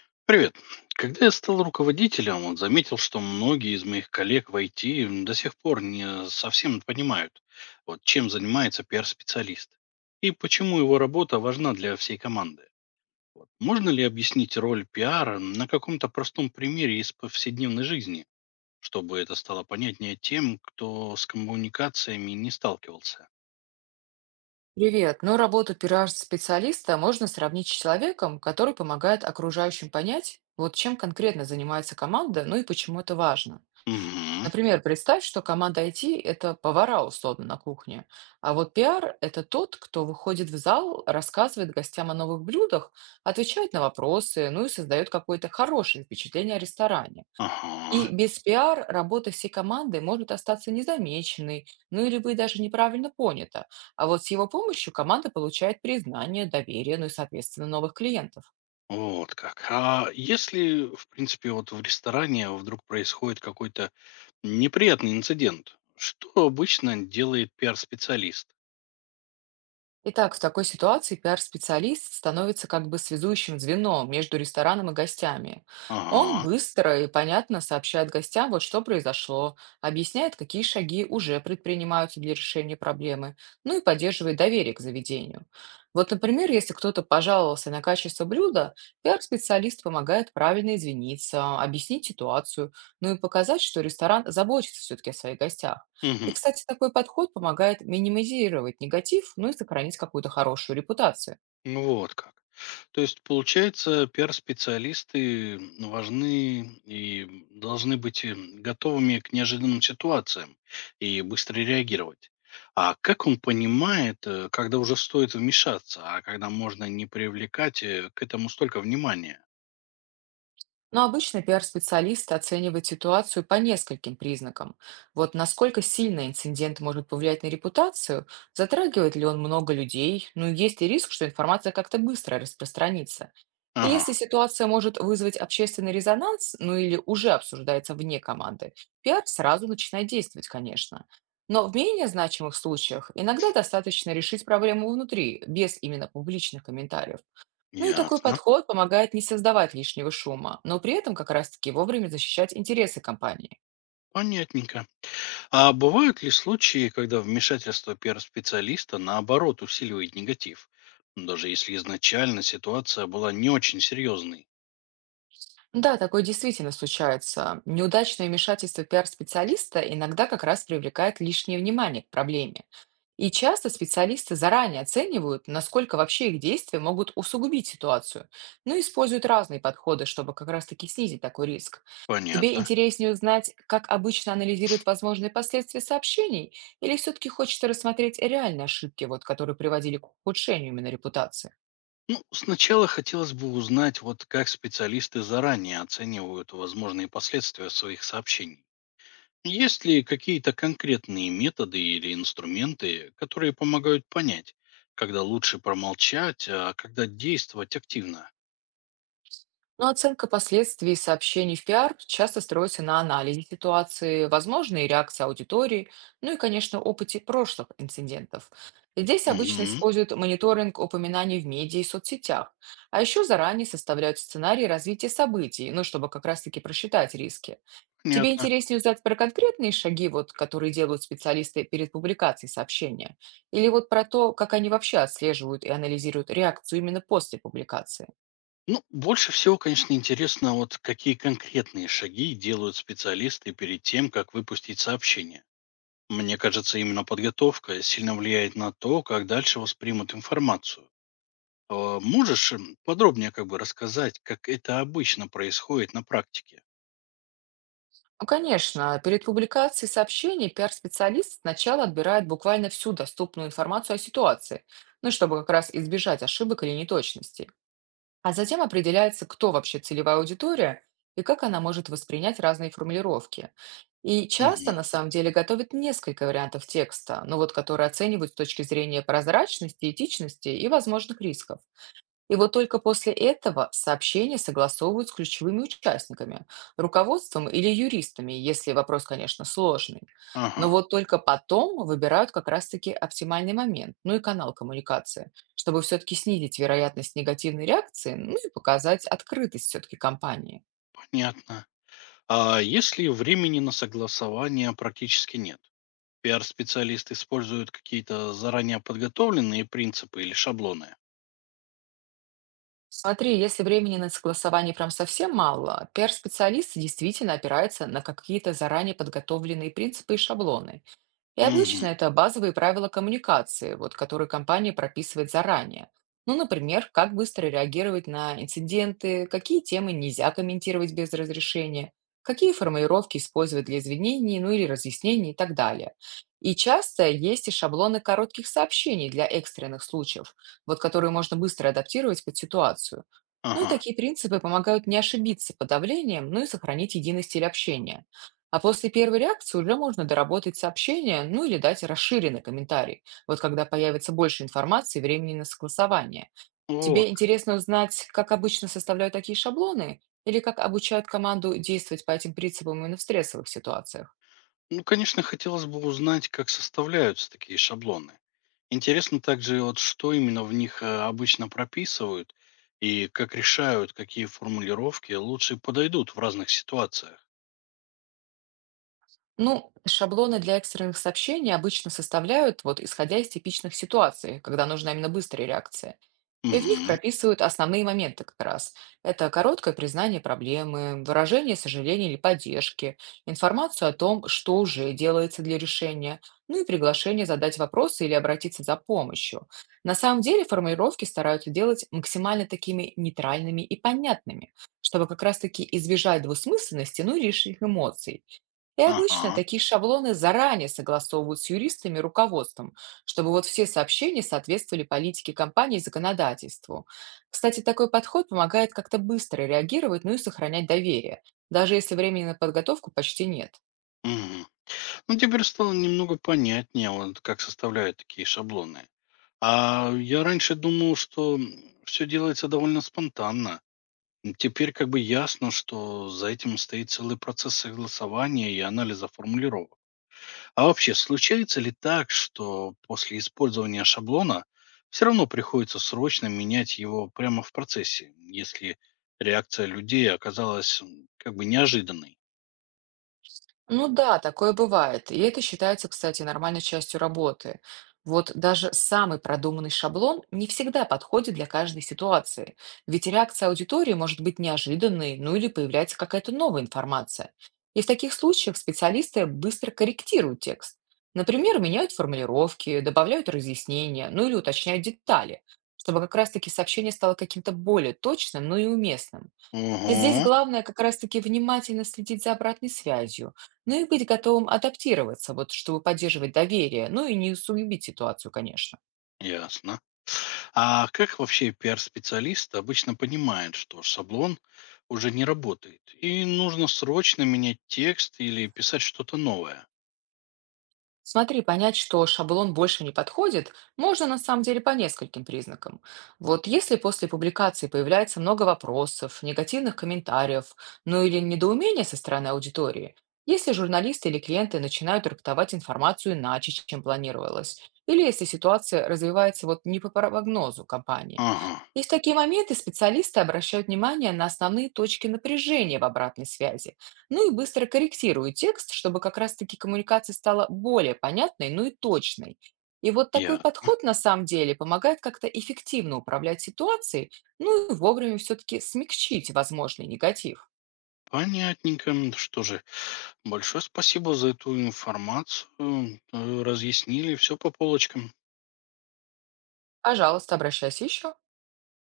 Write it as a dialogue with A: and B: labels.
A: Привет. Когда я стал руководителем, он заметил, что многие из моих коллег в IT до сих пор не совсем понимают, вот, чем занимается пиар-специалист и почему его работа важна для всей команды. Вот, можно ли объяснить роль пиара на каком-то простом примере из повседневной жизни, чтобы это стало понятнее тем, кто с коммуникациями не сталкивался?
B: Привет. Ну, работу пиар-специалиста можно сравнить с человеком, который помогает окружающим понять, вот чем конкретно занимается команда, ну и почему это важно.
A: Угу.
B: Например, представь, что команда IT – это повара, условно, на кухне, а вот пиар – это тот, кто выходит в зал, рассказывает гостям о новых блюдах, отвечает на вопросы, ну и создает какое-то хорошее впечатление о ресторане.
A: Ага.
B: И без пиар работа всей команды может остаться незамеченной, ну или быть даже неправильно понята. А вот с его помощью команда получает признание, доверие, ну и, соответственно, новых клиентов.
A: Вот как. А если, в принципе, вот в ресторане вдруг происходит какой-то неприятный инцидент. Что обычно делает пиар-специалист?
B: Итак, в такой ситуации пиар-специалист становится как бы связующим звеном между рестораном и гостями. Он
A: Ага.
B: быстро и понятно сообщает гостям, вот что произошло, объясняет, какие шаги уже предпринимаются для решения проблемы, ну и поддерживает доверие к заведению. Вот, например, если кто-то пожаловался на качество блюда, пиар-специалист помогает правильно извиниться, объяснить ситуацию, ну и показать, что ресторан заботится все-таки о своих гостях. И,
A: Мгм.
B: кстати, такой подход помогает минимизировать негатив, ну и сохранить какую-то хорошую репутацию.
A: Ну вот как. То есть, получается, пиар-специалисты важны и должны быть готовыми к неожиданным ситуациям и быстро реагировать. А как он понимает, когда уже стоит вмешаться, а когда можно не привлекать к этому столько внимания?
B: Но обычно пиар-специалист оценивает ситуацию по нескольким признакам. Вот насколько сильно инцидент может повлиять на репутацию, затрагивает ли он много людей, ну и есть ли риск, что информация как-то быстро распространится. И
A: Ага,
B: Если ситуация может вызвать общественный резонанс, ну или уже обсуждается вне команды, пиар сразу начинает действовать, конечно. Но в менее значимых случаях иногда достаточно решить проблему внутри, без именно публичных комментариев. Ну и такой
A: ясно.
B: подход помогает не создавать лишнего шума, но при этом как раз-таки вовремя защищать интересы компании.
A: Понятненько. А бывают ли случаи, когда вмешательство пиар-специалиста наоборот усиливает негатив? Ну, даже если изначально ситуация была не очень серьезной.
B: Да, такое действительно случается. Неудачное вмешательство пиар-специалиста иногда как раз привлекает лишнее внимание к проблеме. И часто специалисты заранее оценивают, насколько вообще их действия могут усугубить ситуацию, но используют разные подходы, чтобы как раз-таки снизить такой риск. Тебе
A: Понятно.
B: интереснее узнать, как обычно анализируют возможные последствия сообщений, или все-таки хочется рассмотреть реальные ошибки, вот, которые приводили к ухудшению именно репутации?
A: Ну, сначала хотелось бы узнать, вот как специалисты заранее оценивают возможные последствия своих сообщений. Есть ли какие-то конкретные методы или инструменты, которые помогают понять, когда лучше промолчать, а когда действовать активно?
B: Но оценка последствий сообщений в пиар часто строится на анализе ситуации, возможной реакции аудитории, ну и, конечно, опыте прошлых инцидентов. Здесь обычно
A: Угу,
B: используют мониторинг упоминаний в медиа и соцсетях, а еще заранее составляют сценарий развития событий, ну, чтобы как раз-таки просчитать риски. Тебе
A: понятно.
B: интереснее узнать про конкретные шаги, вот, которые делают специалисты перед публикацией сообщения, или вот про то, как они вообще отслеживают и анализируют реакцию именно после публикации?
A: Ну, больше всего, конечно, интересно, вот какие конкретные шаги делают специалисты перед тем, как выпустить сообщение. Мне кажется, именно подготовка сильно влияет на то, как дальше воспримут информацию. А можешь подробнее как бы рассказать, как это обычно происходит на практике?
B: Ну, конечно, перед публикацией сообщений пиар-специалист сначала отбирает буквально всю доступную информацию о ситуации, ну, чтобы как раз избежать ошибок или неточностей. А затем определяется, кто вообще целевая аудитория и как она может воспринять разные формулировки. И часто, на
A: Мгм.
B: самом деле, готовят несколько вариантов текста, но вот которые оценивают с точки зрения прозрачности, этичности и возможных рисков. И вот только после этого сообщение согласовывают с ключевыми участниками, руководством или юристами, если вопрос, конечно, сложный.
A: Ага,
B: Но вот только потом выбирают как раз-таки оптимальный момент, ну и канал коммуникации, чтобы все-таки снизить вероятность негативной реакции, ну и показать открытость все-таки компании.
A: понятно. А если времени на согласование практически нет? Пиар-специалисты используют какие-то заранее подготовленные принципы или шаблоны?
B: Смотри, если времени на согласование прям совсем мало, пиар-специалисты действительно опираются на какие-то заранее подготовленные принципы и шаблоны. И
A: Мгм.
B: обычно это базовые правила коммуникации, вот, которые компания прописывает заранее. Ну, например, как быстро реагировать на инциденты, какие темы нельзя комментировать без разрешения, какие формулировки использовать для извинений, ну или разъяснений и так далее. И часто есть и шаблоны коротких сообщений для экстренных случаев, вот которые можно быстро адаптировать под ситуацию. Ну и
A: Ага.
B: такие принципы помогают не ошибиться под давлением, ну и сохранить единый стиль общения. А после первой реакции уже можно доработать сообщение, ну или дать расширенный комментарий, вот когда появится больше информации и времени на согласование.
A: Вот.
B: Тебе интересно узнать, как обычно составляют такие шаблоны или как обучают команду действовать по этим принципам именно в стрессовых ситуациях?
A: Ну, конечно, хотелось бы узнать, как составляются такие шаблоны. Интересно также, вот что именно в них обычно прописывают и как решают, какие формулировки лучше подойдут в разных ситуациях.
B: Ну, шаблоны для экстренных сообщений обычно составляют, вот исходя из типичных ситуаций, когда нужна именно быстрая реакция. И в них
A: Угу,
B: прописывают основные моменты как раз. Это короткое признание проблемы, выражение сожаления или поддержки, информацию о том, что уже делается для решения, ну и приглашение задать вопросы или обратиться за помощью. На самом деле формулировки стараются делать максимально такими нейтральными и понятными, чтобы как раз-таки избежать двусмысленности, ну и лишних эмоций. И обычно
A: ага,
B: такие шаблоны заранее согласовывают с юристами и руководством, чтобы вот все сообщения соответствовали политике компании и законодательству. Кстати, такой подход помогает как-то быстро реагировать, ну и сохранять доверие, даже если времени на подготовку почти нет.
A: мгм. Ну, теперь стало немного понятнее, вот, как составляют такие шаблоны. А я раньше думал, что все делается довольно спонтанно. Теперь как бы ясно, что за этим стоит целый процесс согласования и анализа формулировок. А вообще, случается ли так, что после использования шаблона все равно приходится срочно менять его прямо в процессе, если реакция людей оказалась как бы неожиданной?
B: Ну да, такое бывает. И это считается, кстати, нормальной частью работы. Вот даже самый продуманный шаблон не всегда подходит для каждой ситуации, ведь реакция аудитории может быть неожиданной, ну или появляется какая-то новая информация. И в таких случаях специалисты быстро корректируют текст. Например, меняют формулировки, добавляют разъяснения, ну или уточняют детали, чтобы как раз-таки сообщение стало каким-то более точным, но и уместным. Здесь
A: Угу,
B: главное как раз-таки внимательно следить за обратной связью, ну и быть готовым адаптироваться, вот чтобы поддерживать доверие, ну и не усугубить ситуацию, конечно.
A: ясно. А как вообще пиар-специалист обычно понимает, что шаблон уже не работает и нужно срочно менять текст или писать что-то новое?
B: Смотри, понять, что шаблон больше не подходит, можно на самом деле по нескольким признакам. Вот если после публикации появляется много вопросов, негативных комментариев, ну или недоумения со стороны аудитории, если журналисты или клиенты начинают трактовать информацию иначе, чем планировалось, или если ситуация развивается вот не по прогнозу компании.
A: Ага,
B: И в такие моменты специалисты обращают внимание на основные точки напряжения в обратной связи. Ну и быстро корректирую текст, чтобы как раз-таки коммуникация стала более понятной, ну и точной. И вот такой
A: я
B: подход на самом деле помогает как-то эффективно управлять ситуацией, ну и вовремя все-таки смягчить возможный негатив.
A: понятненько. Что же, большое спасибо за эту информацию. Разъяснили все по полочкам.
B: Пожалуйста, обращайся еще.